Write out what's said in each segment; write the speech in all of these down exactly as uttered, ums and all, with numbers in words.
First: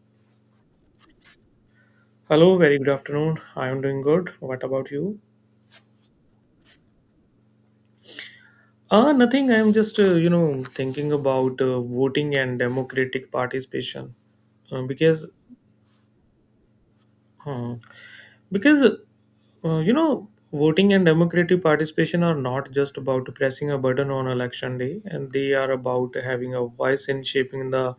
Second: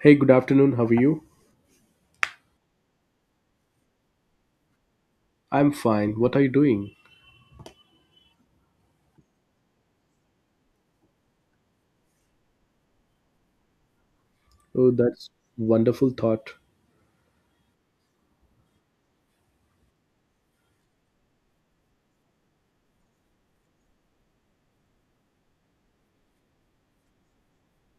Hey, good afternoon. How are you? Hello, very good afternoon. I am doing good. What about you? I'm fine. What are you doing? Ah, nothing. I am just, uh, you know, thinking about uh, voting and democratic participation, uh, Oh, because that's wonderful thought. uh, because uh, you know, voting and democratic participation are not just about pressing a button on election day, and they are about having a voice in shaping the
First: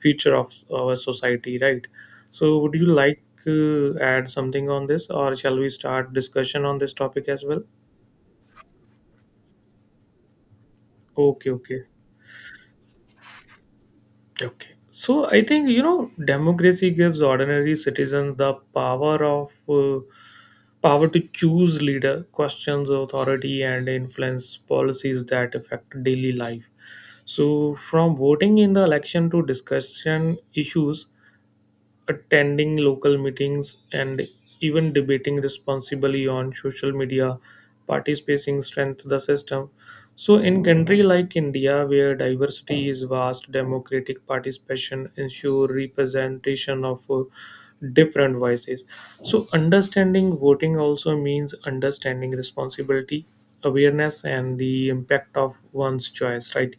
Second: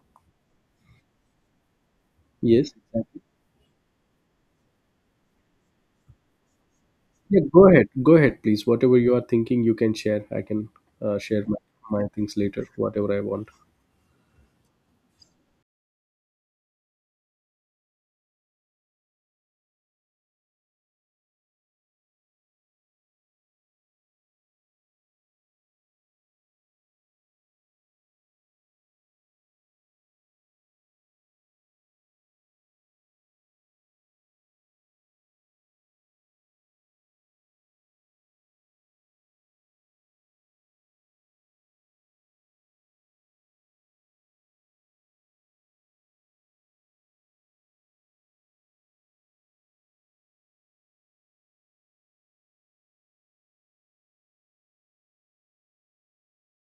future of our society, right? So, Yes, would you like exactly. uh, add something on this, or shall we start discussion on this topic Yeah, as well? go ahead. Go ahead, please. Whatever you are thinking, you can share. I can uh, share Okay, my, okay. my things later, whatever I want. Okay. So I think you know democracy gives ordinary citizens the power of uh, power to choose leader, questions authority, and influence policies that affect daily life. So from voting in the election to discussion issues attending local meetings, and even debating responsibly on social media. Participating strength the system. So, in country like India, where diversity is vast, democratic participation ensure representation of uh, different voices. So, understanding voting also means understanding responsibility, awareness, and the impact of one's choice. Right.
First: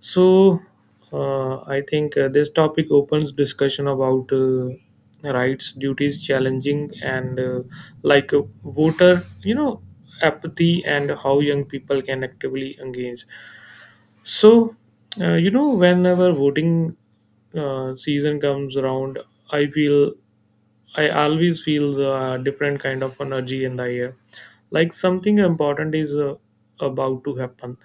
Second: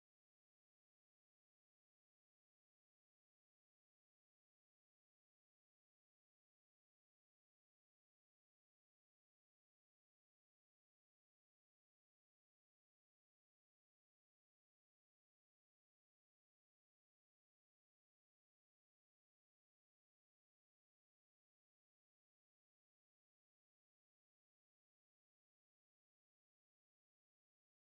So, uh, I think uh, this topic opens discussion about uh, rights, duties, challenging, and uh, like uh, voter, you know, apathy and how young people can actively engage. So, uh, you know, whenever voting uh, season comes around, I feel I always feel a different kind of energy in the air, like something important is uh, about to happen,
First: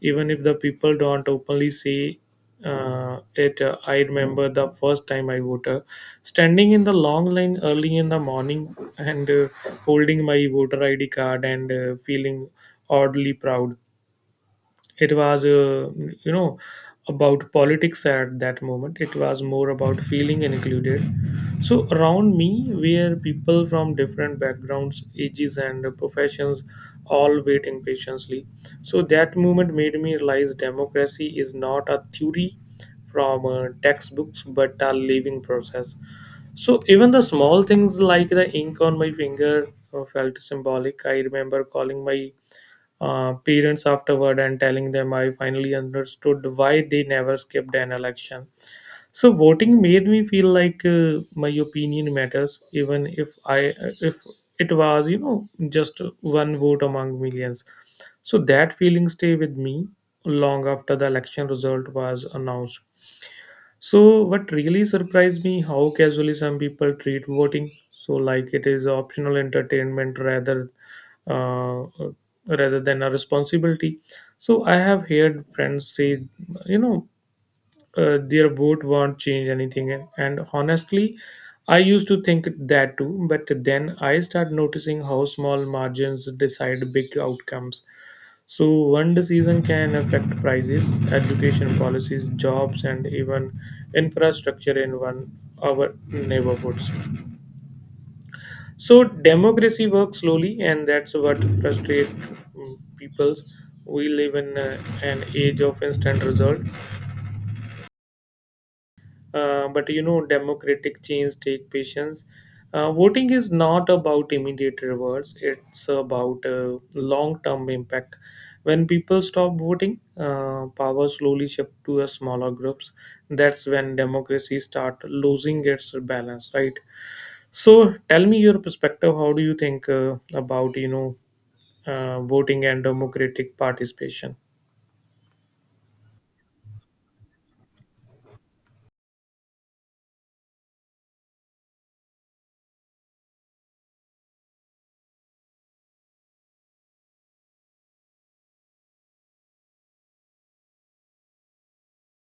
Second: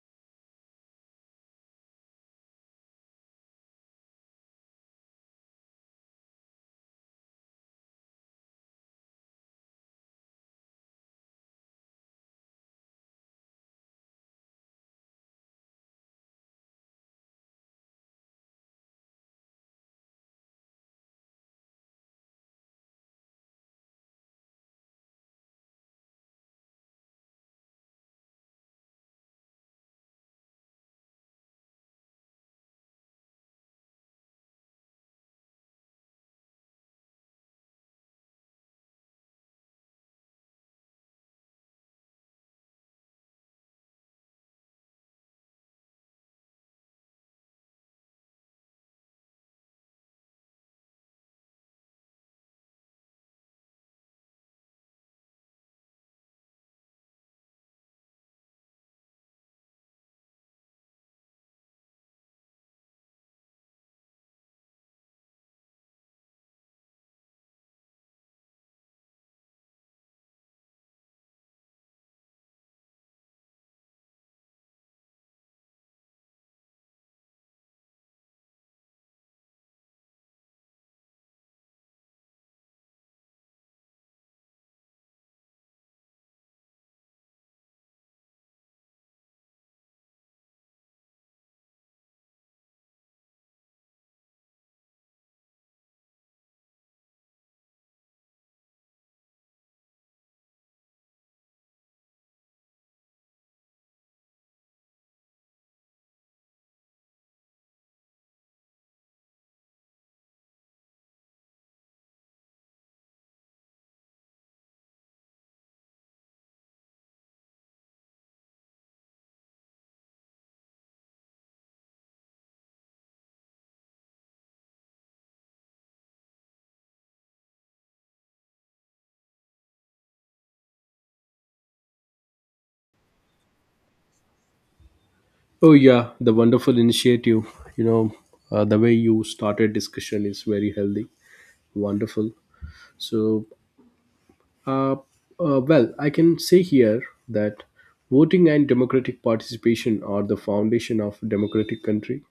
even if the people don't openly say uh, it. uh, I remember the first time I voted, standing in the long line early in the morning and uh, holding my voter I D card and uh, feeling oddly proud it was, uh, you know, about politics at that moment. It was more about feeling included. So around me were people from different backgrounds, ages, and professions, all waiting patiently. So that moment made me realize democracy is not a theory from uh, textbooks but a living process. So even the small things like the ink on my finger uh, felt symbolic. I remember calling my uh, parents afterward and telling them I finally understood why they never skipped an election. So voting made me feel like uh, my opinion matters, even if I if it was you know just one vote among millions. So that feeling stay with me long after the election result was announced. So, what really surprised me how casually some people treat voting. So, like it is optional entertainment rather, uh, rather than a responsibility. So, I have heard friends say, you know, uh, their vote won't change anything, and, and honestly, I used to think that too. But then I start noticing how small margins decide big outcomes. So, one season can affect prices, education policies, jobs, and even infrastructure in one our neighborhoods. So, democracy works slowly, and that's what frustrates people. We live in uh, an age of instant result, Uh, but you know, democratic change take patience. Uh, voting is not about immediate rewards; it's about uh, long-term impact. When people stop voting, uh, power slowly shift to a smaller groups. That's when democracy start losing its balance, right? So, tell me your perspective. How do you think uh, about you know uh, voting and democratic participation? Oh, yeah, the wonderful initiative. You know, uh, the way you started discussion is very healthy. Wonderful. So, uh, uh, well, I can say here that voting and democratic participation are the foundation of democratic country.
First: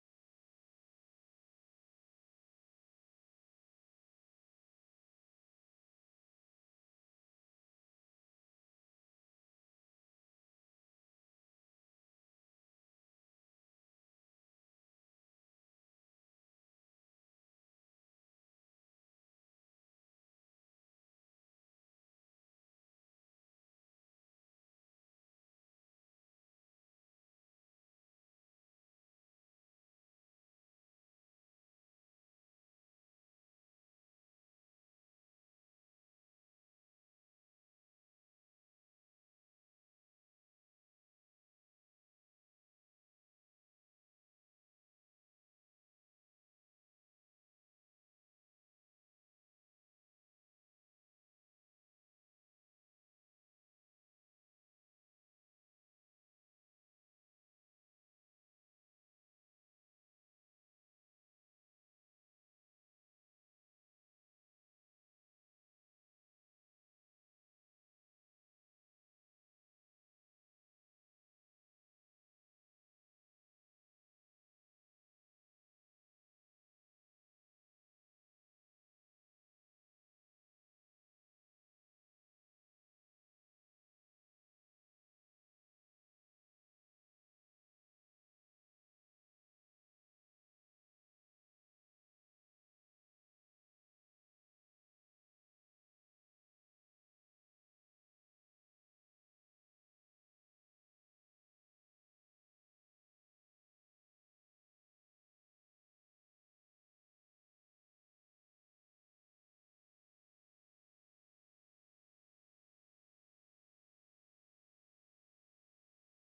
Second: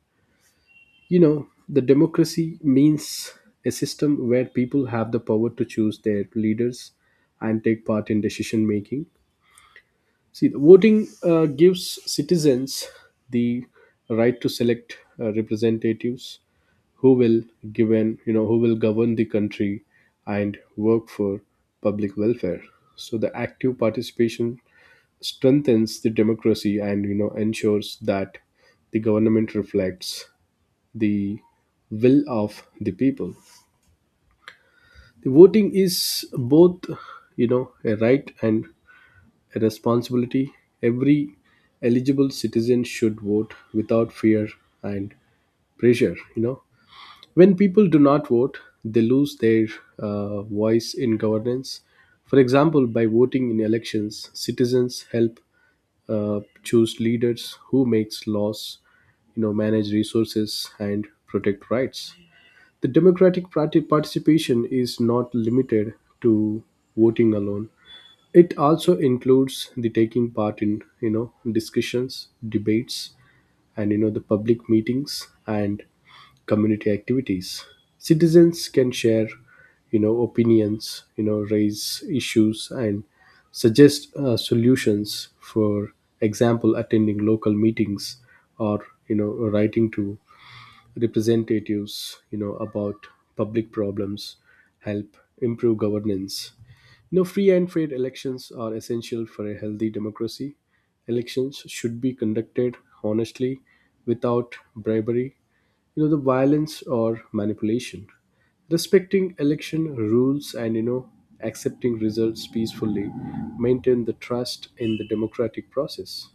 You know, the democracy means a system where people have the power to choose their leaders and take part in decision making. See, the voting uh, gives citizens the right to select uh, representatives who will given you know who will govern the country and work for public welfare. So the active participation strengthens the democracy and, you know, ensures that the government reflects the will of the people. The voting is both, you know, a right and a responsibility. Every eligible citizen should vote without fear and pressure. You know, when people do not vote, they lose their uh, voice in governance. For example, by voting in elections, citizens help uh, choose leaders who makes laws, you know, manage resources and protect rights. The democratic party participation is not limited to voting alone. It also includes the taking part in, you know, discussions, debates, and, you know, the public meetings and community activities. Citizens can share, you know, opinions, you know, raise issues and suggest uh, solutions. For example, attending local meetings or, you know, writing to representatives, you know, about public problems, help improve governance. You know, free and fair elections are essential for a healthy democracy. Elections should be conducted honestly, without bribery, you know, the violence or manipulation. Respecting election rules and, you know, accepting results peacefully maintain the trust in the democratic process.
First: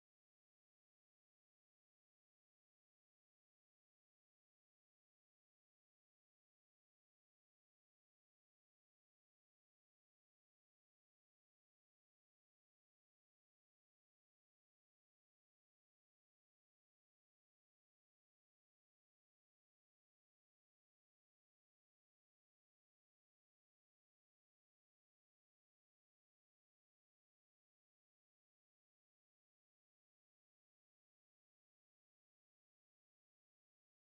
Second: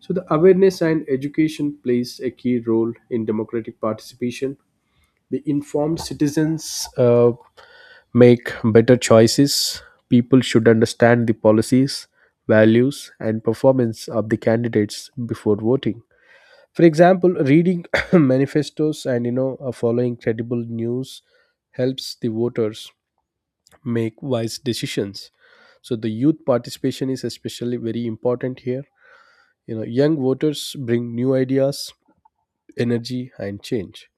So the awareness and education plays a key role in democratic participation. The informed citizens uh, make better choices. People should understand the policies, values, and performance of the candidates before voting. For example, reading manifestos and, you know, uh, following credible news helps the voters make wise decisions. So the youth participation is especially very important here. You know, young voters bring new ideas, energy and change.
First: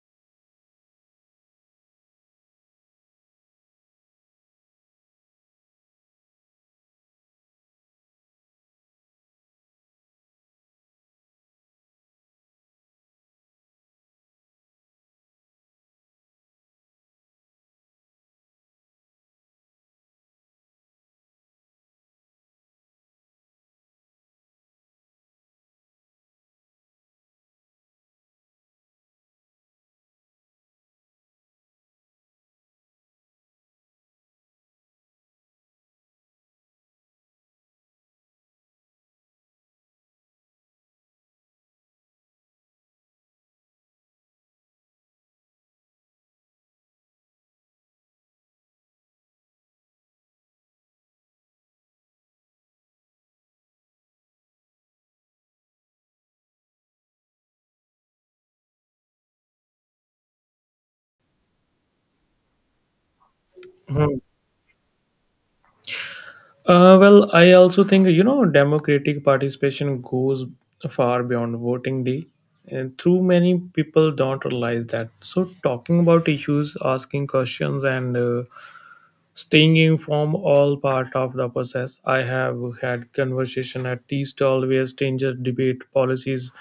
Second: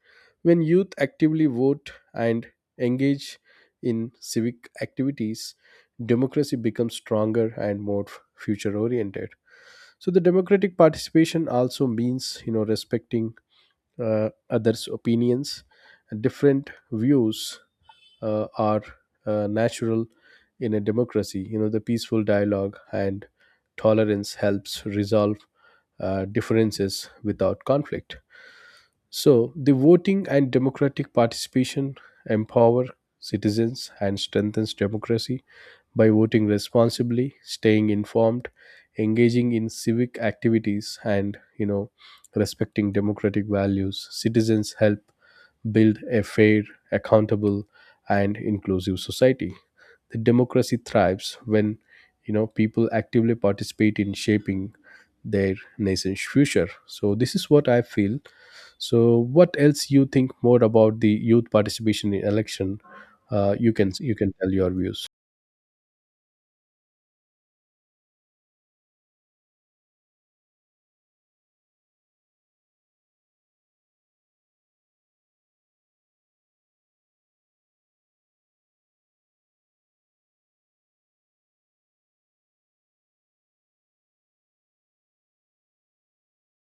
When youth actively vote and engage in civic activities, democracy becomes stronger and more future oriented. So the democratic participation also means, you know, respecting uh, others' opinions. Different views uh, are uh, natural in a democracy. You know, the peaceful dialogue and tolerance helps resolve uh, differences without conflict. So, the voting and democratic participation empower citizens and strengthens democracy. By voting responsibly, staying informed, engaging in civic activities and, you know, respecting democratic values, citizens help build a fair, accountable and inclusive society. The democracy thrives when, you know, people actively participate in shaping their nation's future. So this is what I feel. So, what else you think more about the youth participation in election? Uh, you can Hmm. you can tell your views. Uh, well, I also think you know democratic participation goes far beyond voting day, and too many people don't realize that. So, talking about issues, asking questions, and uh, staying informed all part of the process. I have had conversation at tea stall where strangers debate policies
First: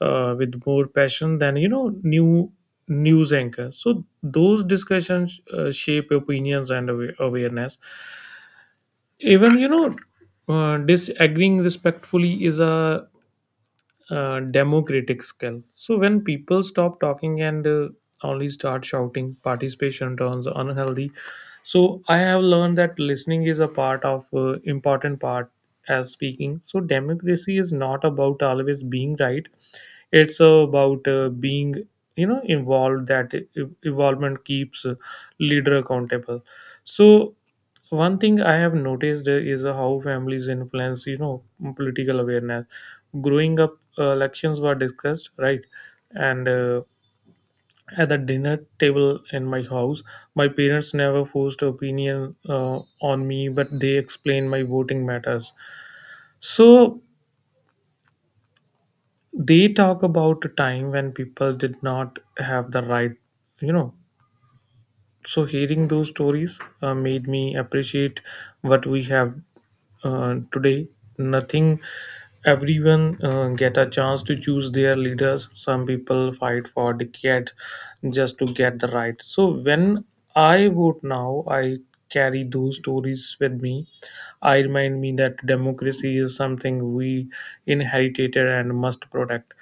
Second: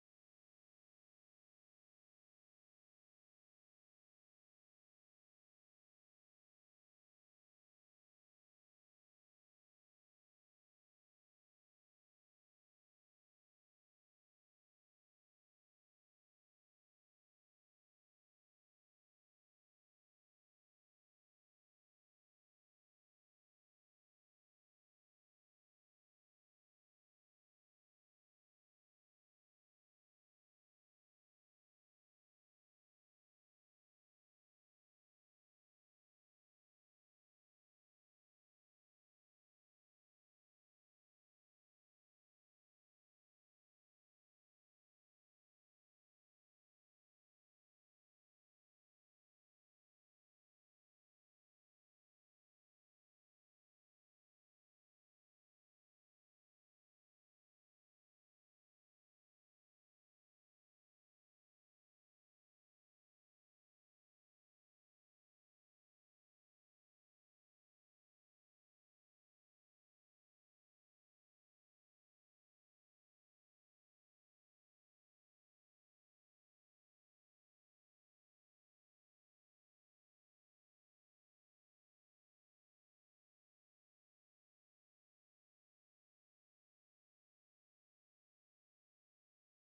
uh, with more passion than you know new news anchor. So those discussions uh, shape opinions and awa- awareness even you know uh, disagreeing respectfully is a uh, democratic skill. So when people stop talking and uh, only start shouting, participation turns unhealthy. So I have learned that listening is a part of uh, important part as speaking. So democracy is not about always being right. It's about uh, being you know involved. That e- involvement keeps uh, leader accountable. So so, one thing I have noticed uh, is uh, how families influence you know political awareness. Growing up, uh, elections were discussed, right? and uh, At the dinner table in my house, my parents never forced opinion uh, on me, but they explained my voting matters. So they talk about a time when people did not have the right, you know so hearing those stories uh, made me appreciate what we have uh, today. Nothing. Everyone uh, get a chance to choose their leaders. Some people fight for decade just to get the right. So when I vote now, I carry those stories with me. I remind me that democracy is something we inherited and must protect.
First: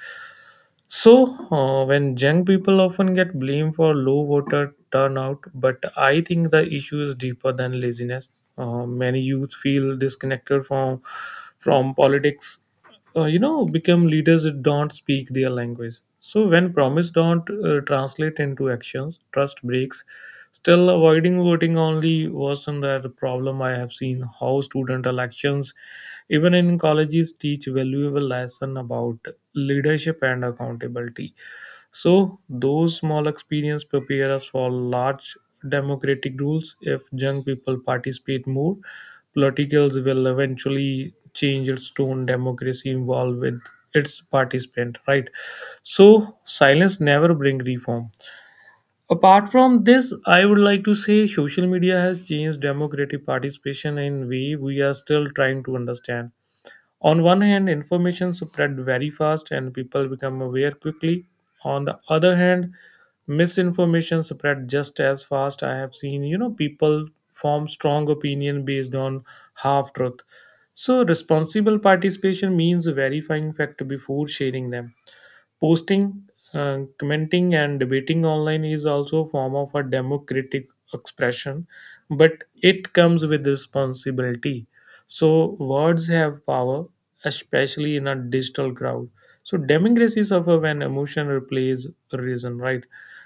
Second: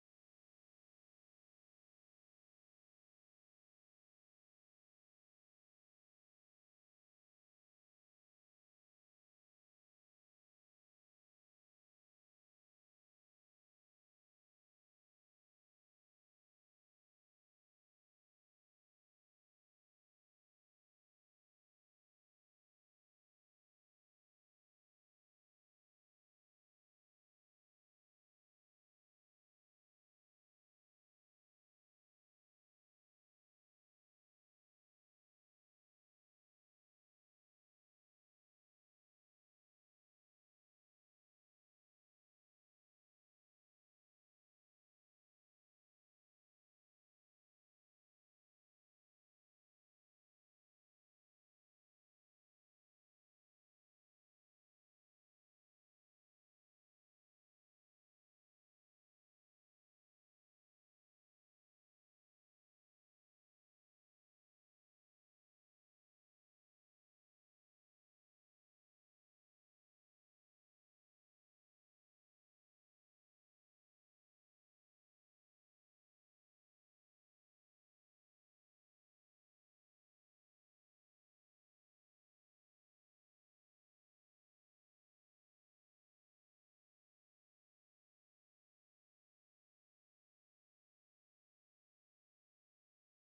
So, uh, when young people often get blamed for low voter turnout, but I think the issue is deeper than laziness. Uh, many youth feel disconnected from from politics. Uh, you know become leaders that don't speak their language. So when promise don't uh, translate into actions, trust breaks. Still, avoiding voting only worsen that problem. I have seen how student elections, even in colleges, teach valuable lesson about leadership and accountability. So, those small experience prepare us for large democratic rules. If young people participate more, politicals will eventually change its tone. Democracy involved with its participant, right? So, silence never bring reform. Apart from this, I would like to say social media has changed democratic participation in way we are still trying to understand. On one hand, information spread very fast and people become aware quickly. On the other hand, misinformation spread just as fast. I have seen, you know, people form strong opinion based on half truth. So responsible participation means verifying fact before sharing them. Posting, uh, commenting, and debating online is also a form of a democratic expression, but it comes with responsibility. So words have power, especially in a digital crowd. So democracy suffer when emotion replaces reason, right?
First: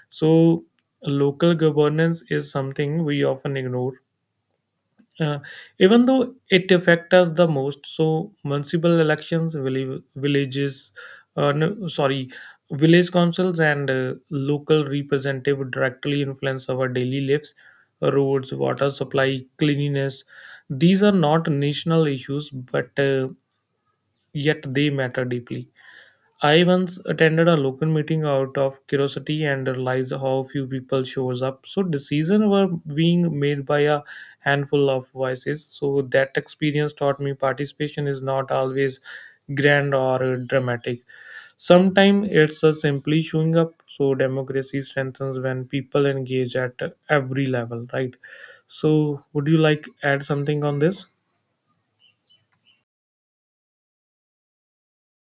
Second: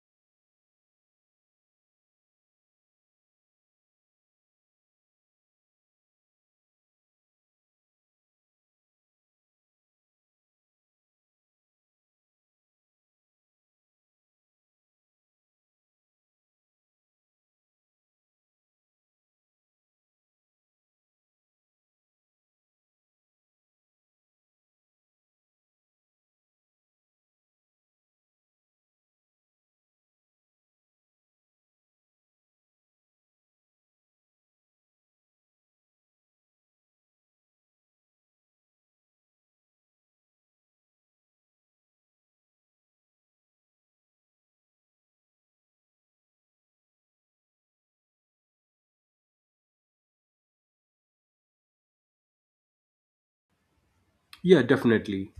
So local governance is something we often ignore, uh, even though it affects us the most. So municipal elections, villi- villages, uh, no, sorry, village councils and uh, local representative directly influence our daily lives, roads, water supply, cleanliness. These are not national issues, but uh, yet they matter deeply. I once attended a local meeting out of curiosity and realized how few people shows up. So decisions were being made by a handful of voices. So that experience taught me participation is not always grand or dramatic. Sometimes it's a simply showing up. So democracy strengthens when people engage at every level, right? So would you like add something on this? Yeah, definitely.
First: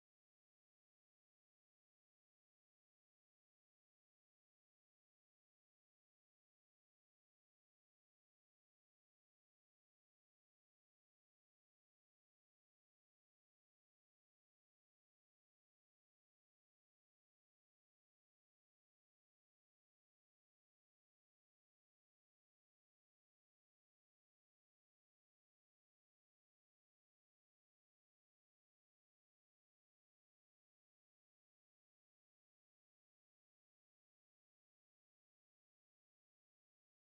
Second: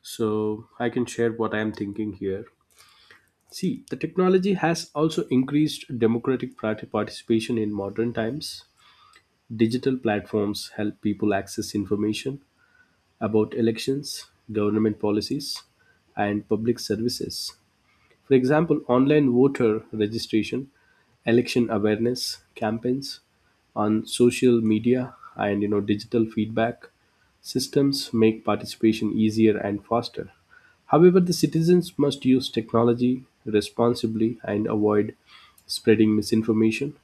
So I can share what I'm thinking here. See, the technology has also increased democratic parti- participation in modern times. Digital platforms help people access information about elections, government policies, and public services. For example, online voter registration, election awareness campaigns on social media, and, you know, digital feedback systems make participation easier and faster. However, the citizens must use technology responsibly and avoid spreading misinformation.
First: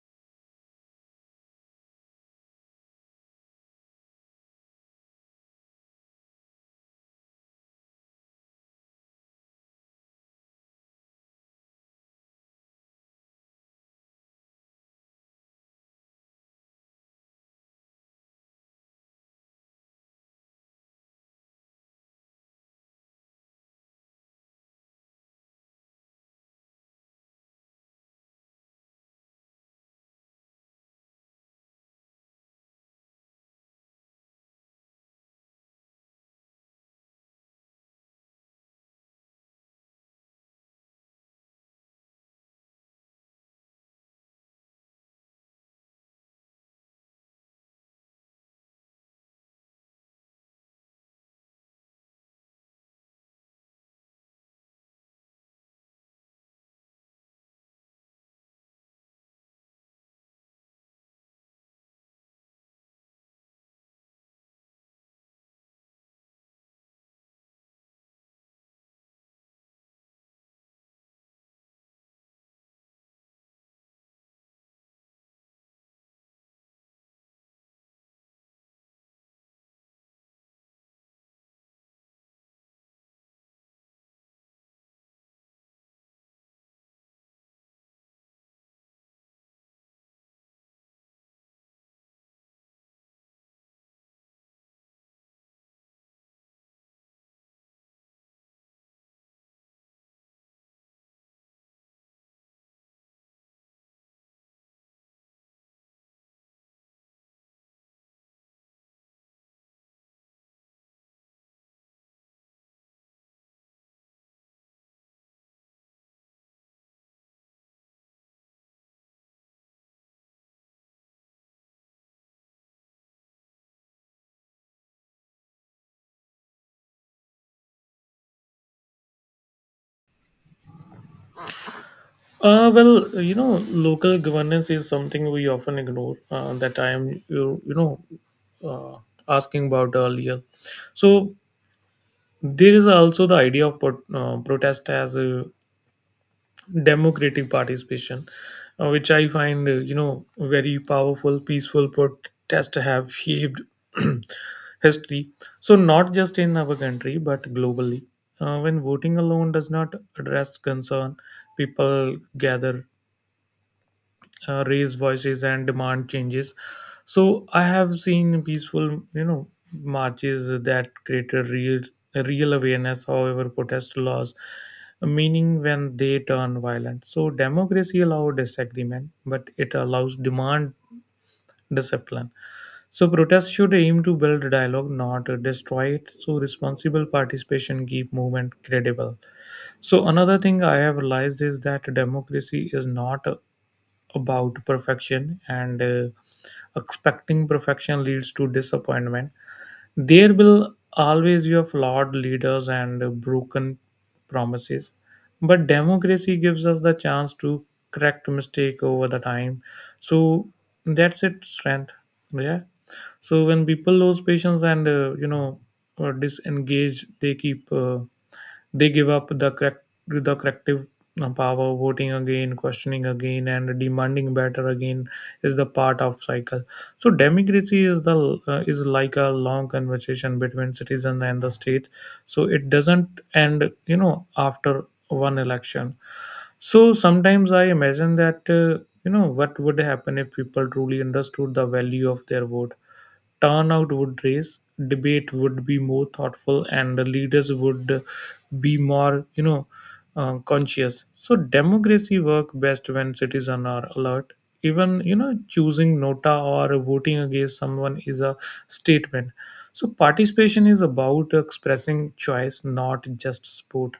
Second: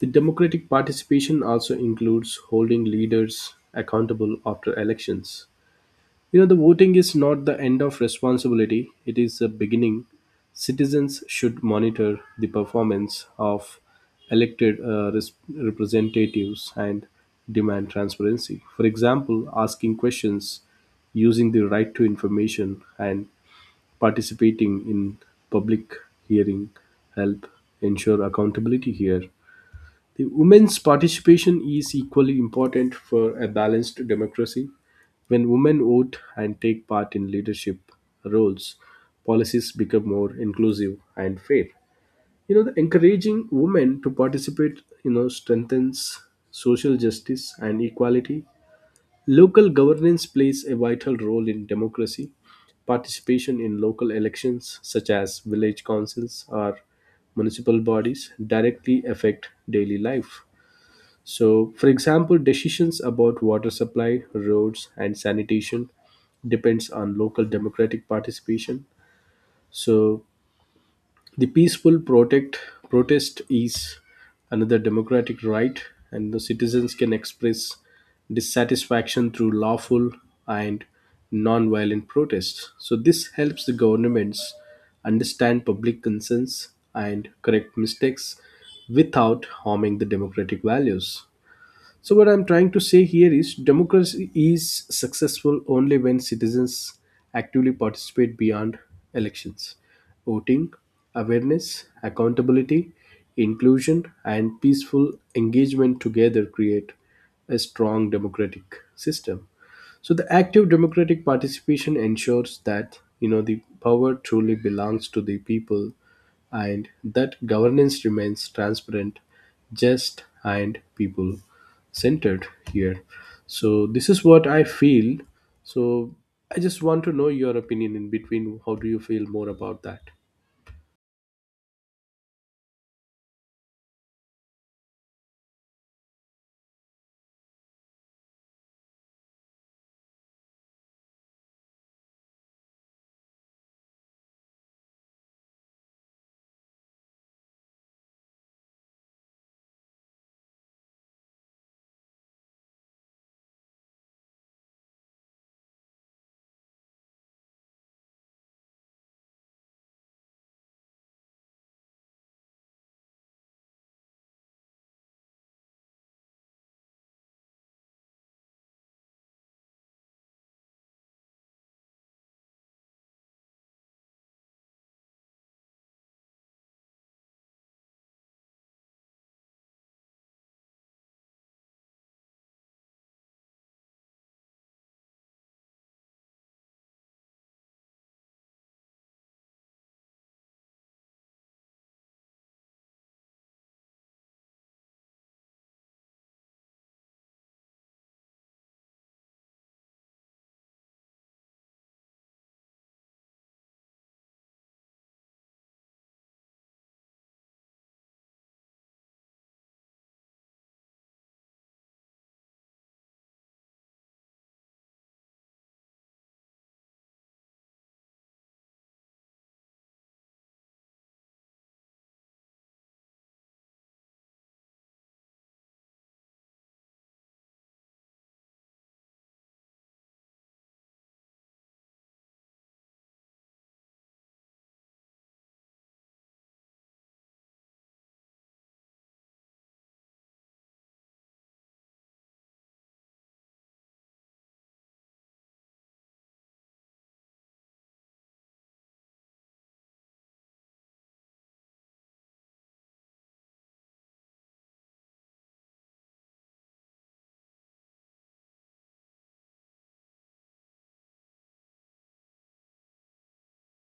The democratic participation also includes holding leaders accountable after elections. You know, the voting is not the end of responsibility, it is a beginning. Citizens should monitor the performance of elected uh, res- representatives and demand transparency. For example, asking questions, using the right to information, and participating in public hearing help ensure accountability here. The women's participation is equally important for a balanced democracy. When women vote and take part in leadership roles, policies become more inclusive and fair. You know, the encouraging women to participate, you know, strengthens social justice and equality. Local governance plays a vital role in democracy. Participation in local elections, such as village councils or municipal bodies, directly affect daily life. So, for example, decisions about water supply, roads, and sanitation depends on local democratic participation. So, the peaceful protect protest is another democratic right, and the citizens can express dissatisfaction through lawful and non-violent protests. So, this helps the governments understand public concerns and correct mistakes without harming the democratic values. So, what I'm trying to say here is democracy is successful only when citizens actively participate beyond elections. Voting, awareness, accountability, inclusion, and peaceful engagement together create a strong democratic system. So, the active democratic participation ensures that, you know, the power truly belongs to the people and that governance remains transparent, just, and people centered here. So, this is what I feel. So, I just want to know your opinion in between. How do you feel more about that? Uh, well, you know, local governance is something we often ignore. Uh, that I am, you, you know, uh, asking about earlier. So there is also the idea of pro- uh, protest as a democratic participation, uh, which I find, uh, you know, very powerful. Peaceful protest have shaped history. So not just in our country but globally. Uh, when voting alone does not address concern, people gather, uh, raise voices and demand changes. So I have seen peaceful, you know, marches that create a real, a real awareness. However, protest laws, meaning when they turn violent. So democracy allows disagreement, but it allows demand discipline. So protests should aim to build dialogue, not destroy it. So responsible participation keep movement credible. So another thing I have realized is that democracy is not uh, about perfection, and uh, expecting perfection leads to disappointment. There will always be a flawed leaders and uh, broken promises, but democracy gives us the chance to correct mistake over the time. So that's its strength. Yeah. So when people lose patience and uh, you know or disengage, they keep. Uh, they give up the correct the corrective uh, power. Voting again, questioning again, and demanding better again is the part of cycle. So democracy is the uh, is like a long conversation between citizen and the state. So it doesn't end, you know, after one election. So sometimes I imagine that uh, you know what would happen if people truly understood the value of their vote. Turnout would raise, debate would be more thoughtful, and the leaders would be more, you know, uh, conscious. So democracy work best when citizens are alert. Even you know choosing nota or voting against someone is a statement. So participation is about expressing choice, not just support.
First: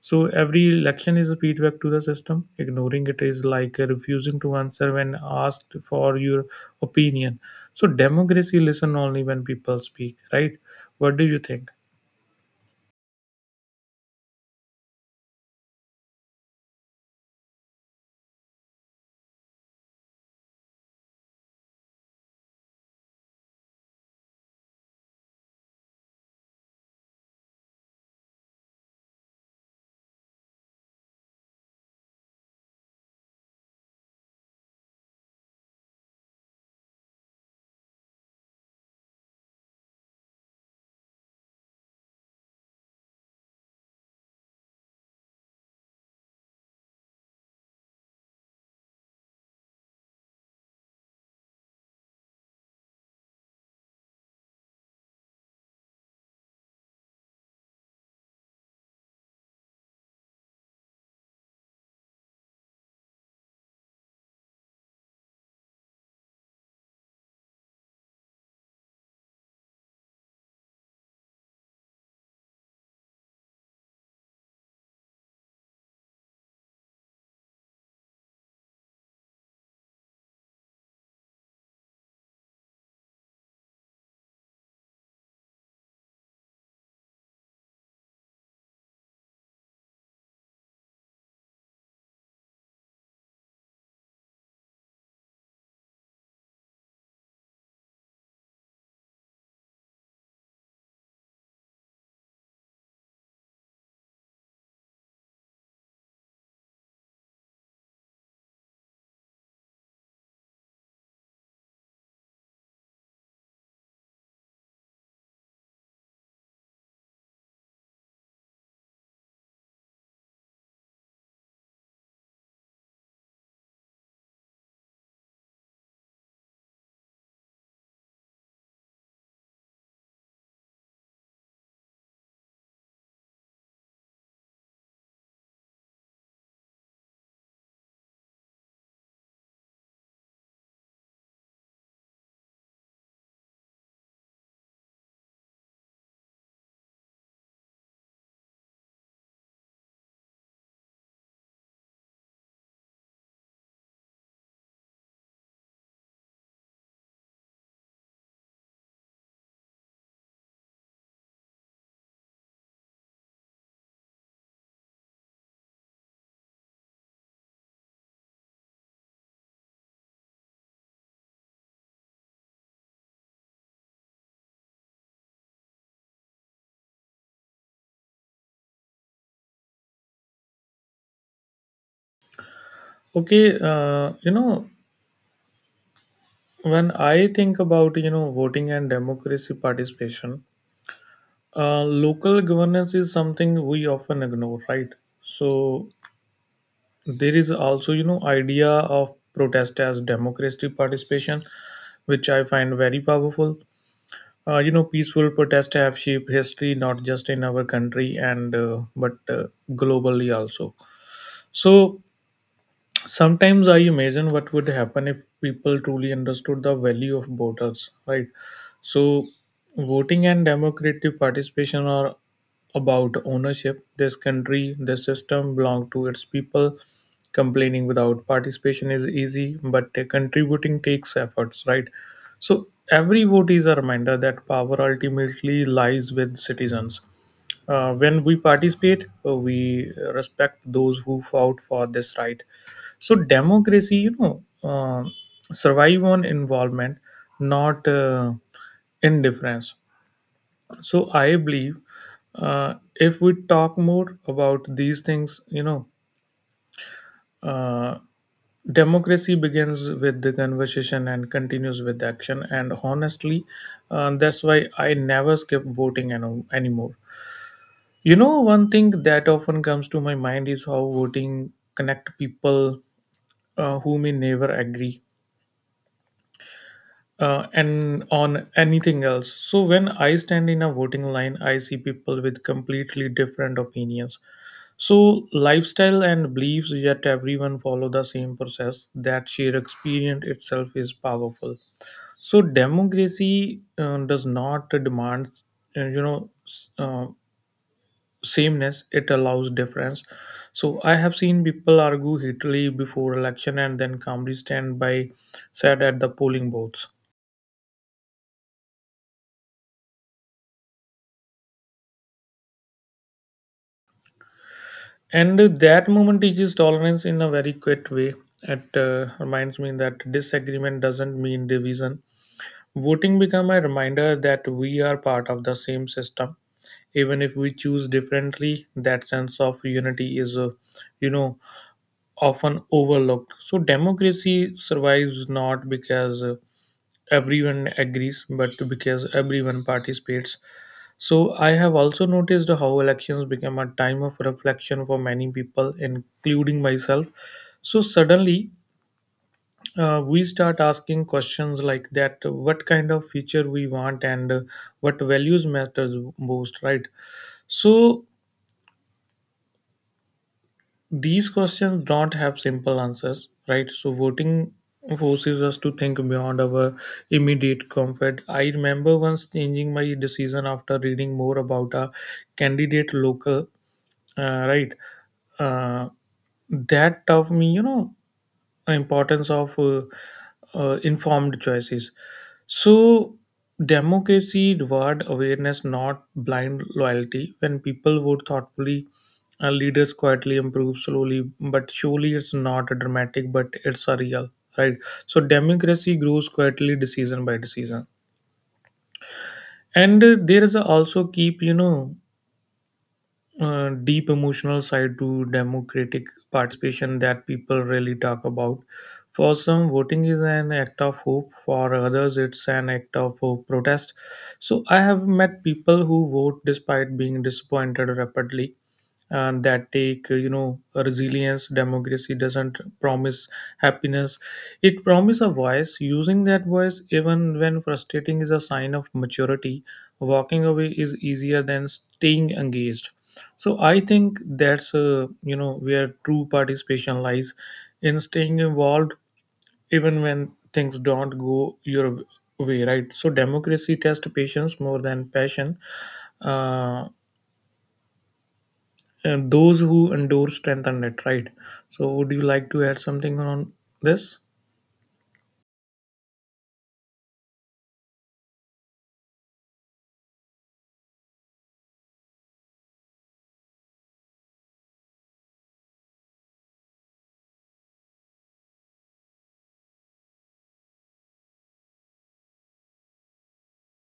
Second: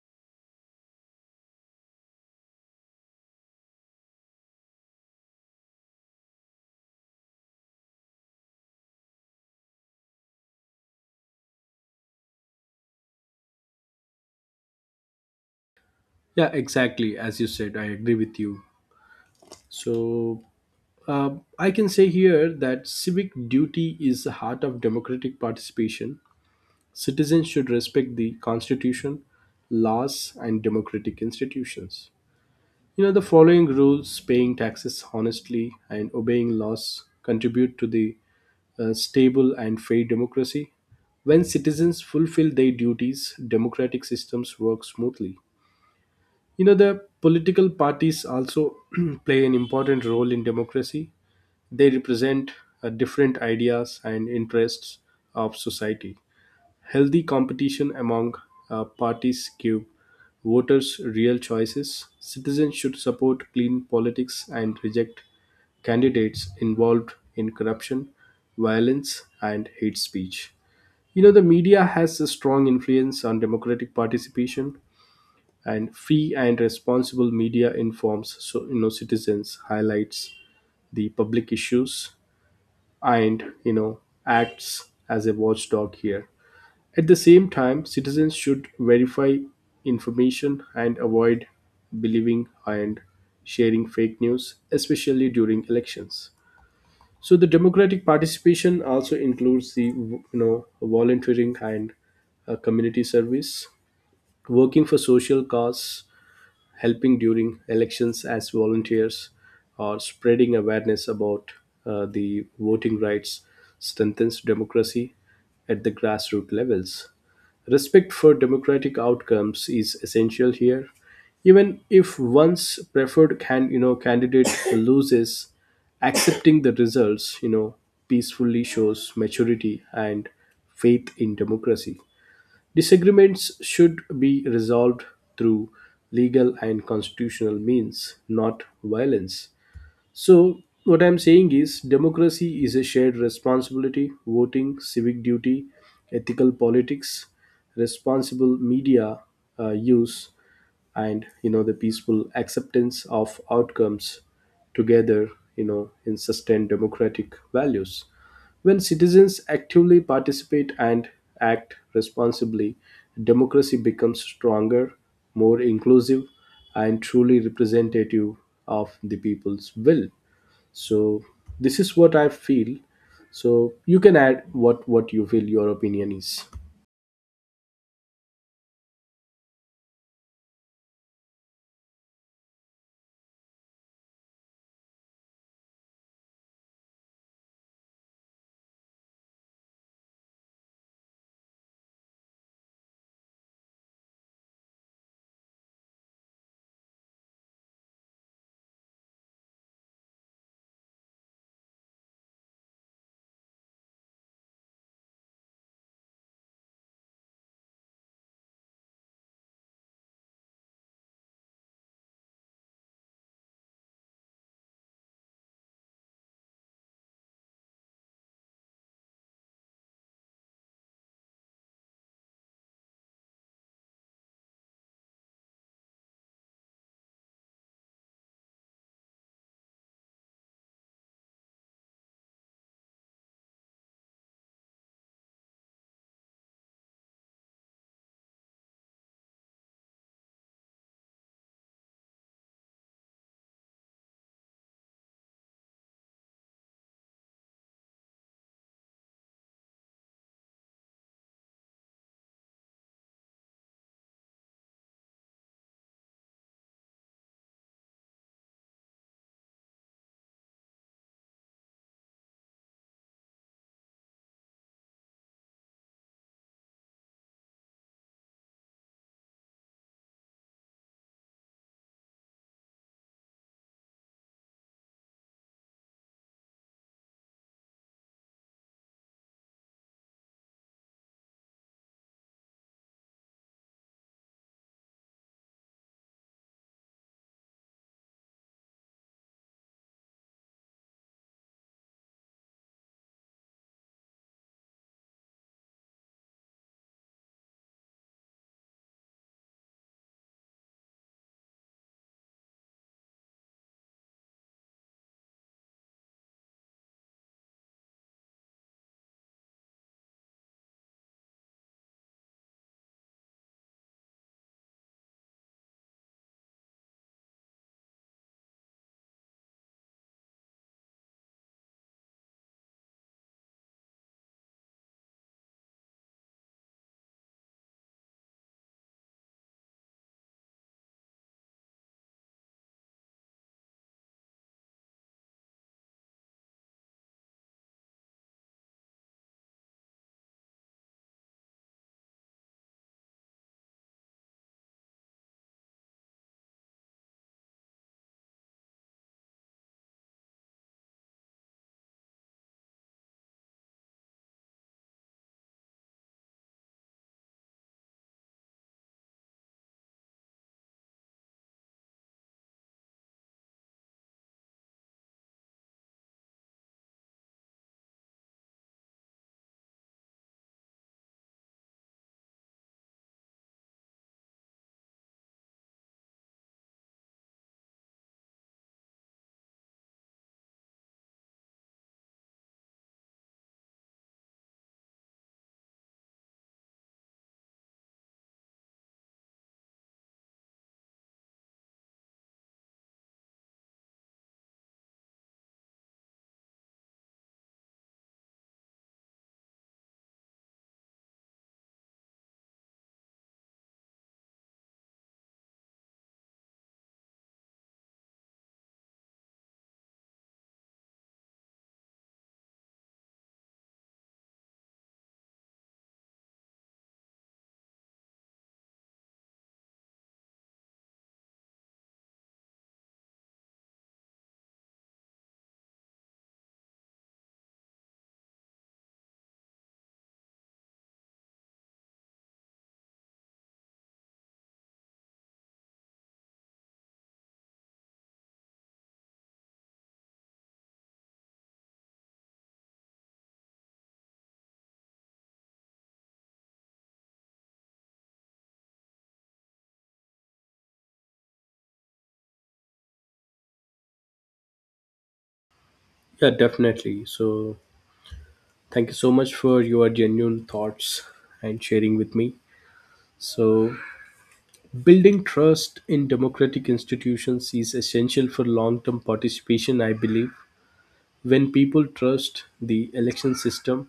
So every election is a feedback to the system. Ignoring it is like uh, refusing to answer when asked for your opinion. So democracy listen only when people speak, right? What do you think? Yeah, exactly. As you said, I agree with you. So, uh, I can say here that civic duty is the heart of democratic participation. Citizens should respect the constitution, laws, and democratic institutions. You know, the following rules, paying taxes honestly and obeying laws contribute to the uh, stable and fair democracy. When citizens fulfill their duties, democratic systems work smoothly. You know, the political parties also play an important role in democracy. They represent uh, different ideas and interests of society. Healthy competition among uh, parties give voters real choices. Citizens should support clean politics and reject candidates involved in corruption, violence, and hate speech. You know, the media has a strong influence on democratic participation, and free and responsible media informs, so you know, citizens, highlights the public issues, and, you know, acts as a watchdog here. At the same time, citizens should verify information and avoid believing and sharing fake news, especially during elections. So the democratic participation also includes, the you know, volunteering and uh, community service. Working for social cause, helping during elections as volunteers, or spreading awareness about uh, the voting rights strengthens democracy at the grassroots levels. Respect for democratic outcomes is essential here. Even if one's preferred can you know candidate loses, accepting the results, you know, peacefully shows maturity and faith in democracy. Disagreements should be resolved through legal and constitutional means, not violence. So, what I'm saying is, democracy is a shared responsibility. Voting, civic duty, ethical politics, responsible media uh, use, and, you know, the peaceful acceptance of outcomes together, you know, in sustained democratic values. When citizens actively participate and act responsibly, democracy becomes stronger, more inclusive, and truly representative of the people's will. So this is what I feel. So you can add what what you feel your opinion is. Okay, uh, you know when I think about you know voting and democracy participation, uh, local governance is something we often ignore, right? So there is also you know idea of protest as democracy participation, which I find very powerful. Uh, you know, peaceful protests have shaped history not just in our country and uh, but uh, globally also. So sometimes I imagine what would happen if people truly understood the value of voters right, so voting and democratic participation are about ownership. This country, this system belong to its people. Complaining without participation is easy, but contributing takes efforts, right? So every vote is a reminder that power ultimately lies with citizens. Uh, when we participate, uh, we respect those who fought for this right. So democracy, you know, uh, survive on involvement, not uh, indifference. So I believe, uh, if we talk more about these things, you know, uh, democracy begins with the conversation and continues with action. And honestly, uh, that's why I never skip voting ano- anymore. You know, one thing that often comes to my mind is how voting connect people uh, who may never agree uh, and on anything else. So when I stand in a voting line, I see people with completely different opinions. So lifestyle and beliefs, yet everyone follow the same process. That sheer experience itself is powerful. So democracy uh, does not demand, uh, you know, s- uh, sameness. It allows difference. So I have seen people argue heatedly before election and then calmly stand by side at the polling booths, and that moment teaches tolerance in a very quiet way. It uh, reminds me that disagreement doesn't mean division. Voting become a reminder that we are part of the same system, even if we choose differently. That sense of unity is uh, you know often overlooked. So democracy survives not because uh, everyone agrees, but because everyone participates. So I have also noticed how elections become a time of reflection for many people, including myself. So suddenly, uh, we start asking questions like that what kind of future we want, and uh, what values matters most, right? So these questions don't have simple answers, right? So voting forces us to think beyond our immediate comfort. I remember once changing my decision after reading more about a candidate local, uh, right? Uh, that taught me, you know, importance of uh, uh, informed choices. So democracy reward awareness, not blind loyalty. When people vote thoughtfully, uh, leaders quietly improve slowly, but surely. It's not a dramatic, but it's a real, right? So democracy grows quietly, decision by decision. And uh, there is a also keep, you know, uh, deep emotional side to democratic participation that people really talk about. For some, voting is an act of hope. For others, it's an act of uh, protest. So I have met people who vote despite being disappointed rapidly. And that take, uh, you know, resilience. Democracy doesn't promise happiness, it promises a voice. Using that voice even when frustrating is a sign of maturity. Walking away is easier than staying engaged. So I think that's uh, you know, where true participation lies, in staying involved even when things don't go your way, right? So democracy tests patience more than passion, uh, and those who endure strengthen it, right? So would you like to add something on this? Yeah, definitely. So thank you so much for your genuine thoughts and sharing with me. So, building trust in democratic institutions is essential for long term participation, I believe. When people trust the election system,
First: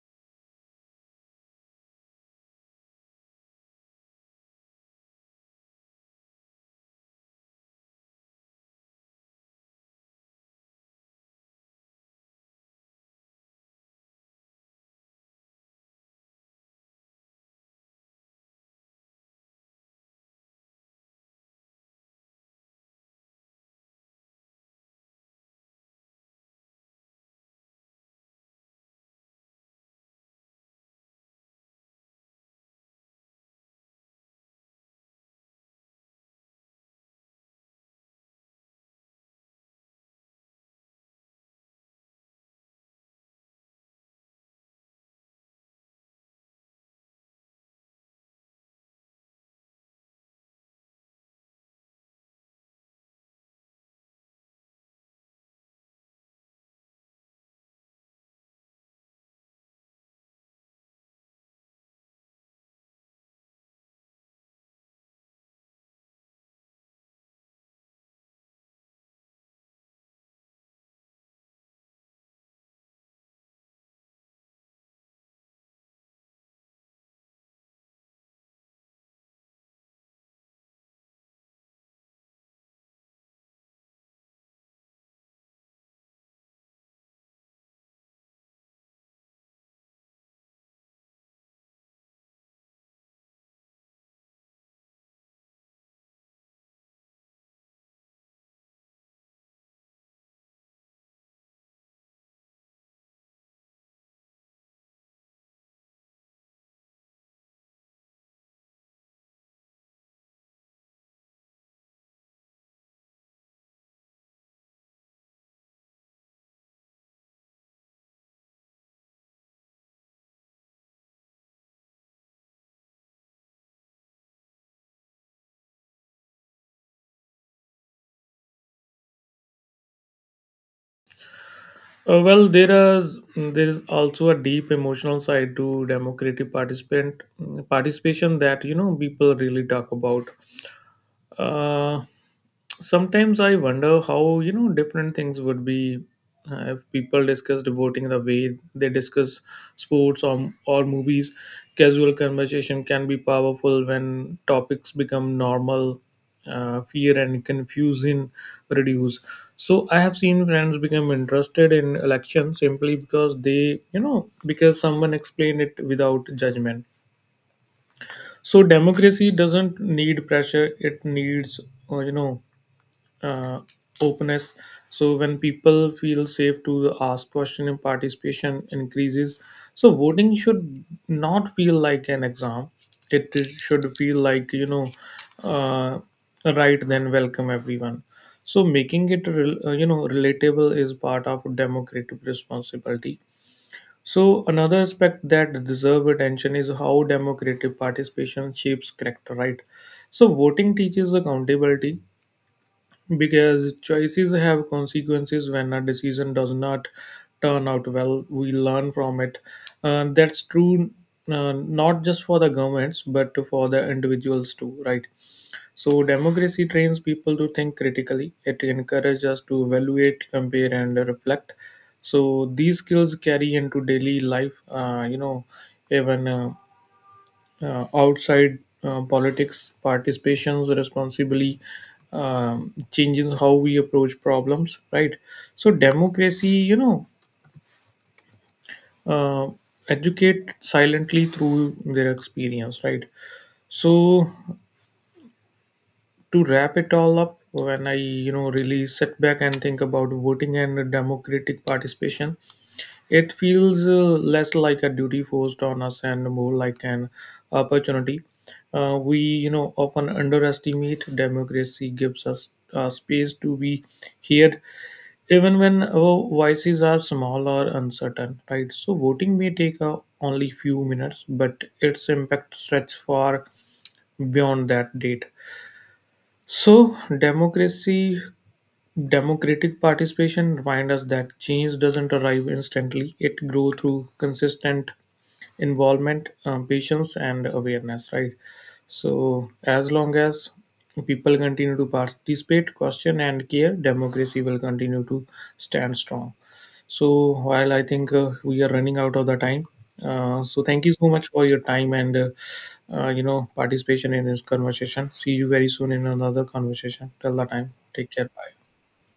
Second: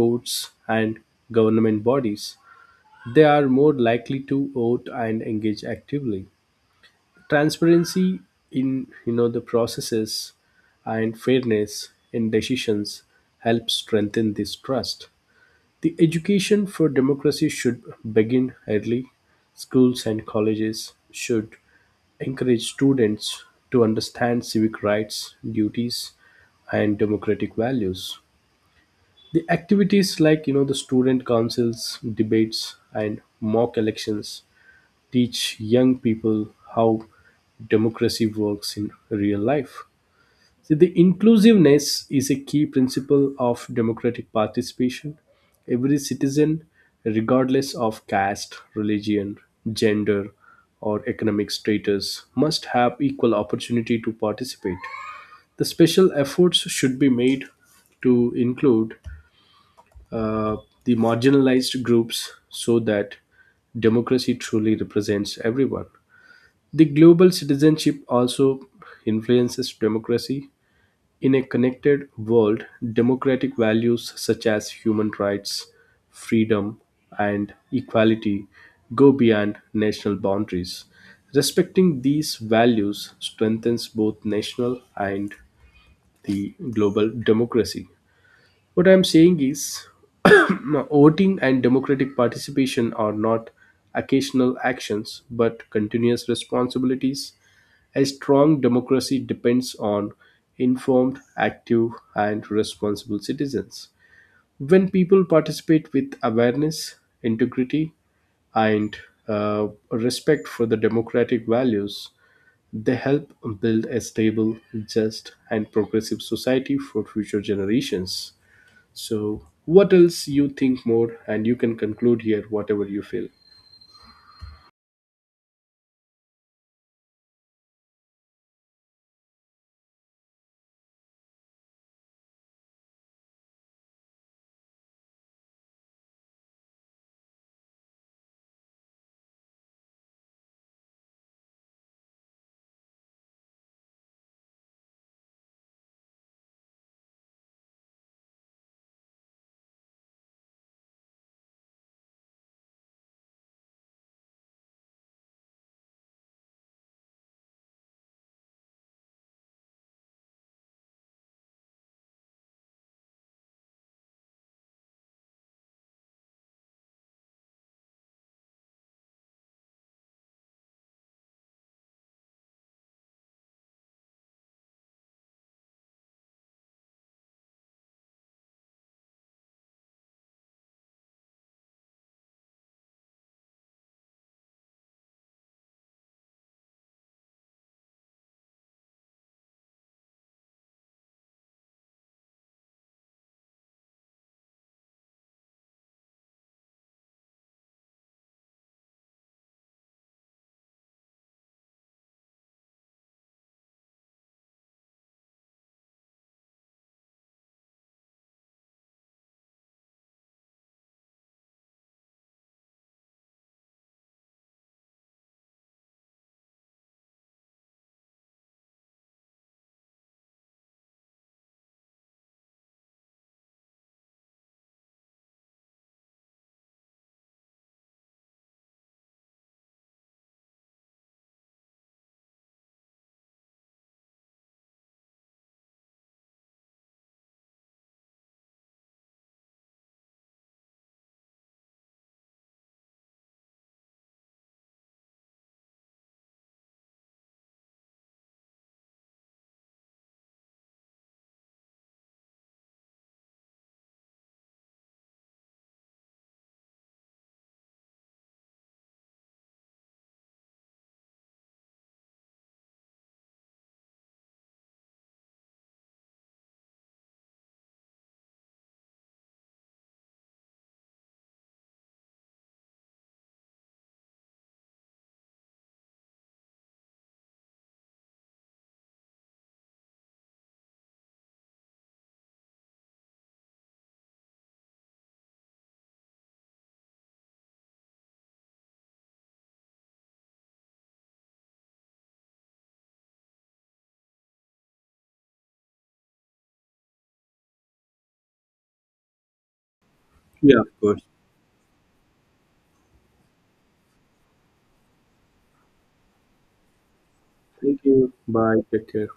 courts and government bodies, they are more likely to vote and engage actively. Transparency in, you know, the processes and fairness in decisions help strengthen this trust. The education for democracy should begin early. Schools and colleges should encourage students to understand civic rights, duties and democratic values. The activities like, you know, the student councils, debates and mock elections teach young people how democracy works in real life. So the inclusiveness is a key principle of democratic participation. Every citizen, regardless of caste, religion, gender, or economic status, must have equal opportunity to participate. The special efforts should be made to include uh, the marginalized groups so that democracy truly represents everyone. The global citizenship also influences democracy. In a connected world, democratic values such as human rights, freedom, and equality go beyond national boundaries. Respecting these values strengthens both national and the global democracy. What I'm saying is, voting and democratic participation are not occasional actions but continuous responsibilities. A strong democracy depends on informed, active, and responsible citizens. When people participate with awareness, integrity, and uh, respect for the democratic values, they help build a stable, just, and progressive society for future generations. So, what else you think more, and you can conclude here, whatever you feel. Uh, well, there is there is also a deep emotional side to democratic participant participation that, you know, people really talk about. Uh, Sometimes I wonder how, you know, different things would be uh, if people discussed voting the way they discuss sports or, or movies. Casual conversation can be powerful. When topics become normal, uh, fear and confusion reduce. So I have seen friends become interested in election simply because they, you know because someone explained it without judgment. So democracy doesn't need pressure, it needs uh, you know uh, openness. So when people feel safe to ask question, and participation increases. So voting should not feel like an exam, it should feel like, you know uh, right, then welcome everyone. So making it rel- uh, you know, relatable is part of democratic responsibility. So another aspect that deserve attention is how democratic participation shapes character, right? So voting teaches accountability because choices have consequences. When a decision does not turn out well, we learn from it. Uh, that's true, uh, not just for the governments, but for the individuals too, right? So democracy trains people to think critically. It encourages us to evaluate, compare and reflect. So these skills carry into daily life. Uh, you know even uh, uh, outside uh, politics, participations responsibly um, changes how we approach problems, right? So democracy, you know, uh, educate silently through their experience, right? So to wrap it all up, when I, you know, really sit back and think about voting and democratic participation, it feels uh, less like a duty forced on us and more like an opportunity. Uh, we, you know, often underestimate democracy gives us uh, space to be heard, even when our voices are small or uncertain. Right. So voting may take uh, only few minutes, but its impact stretches far beyond that date. So democracy democratic participation reminds us that change doesn't arrive instantly. It grows through consistent involvement, um, patience, and awareness, right? So as long as people continue to participate, question, and care, democracy will continue to stand strong. So while I think uh, we are running out of the time, uh, so thank you Good. so much for your time and uh, uh, you know, participation in this conversation. See you very soon in another conversation. Till the time, Thank take you. care. Bye. Bye. Take care.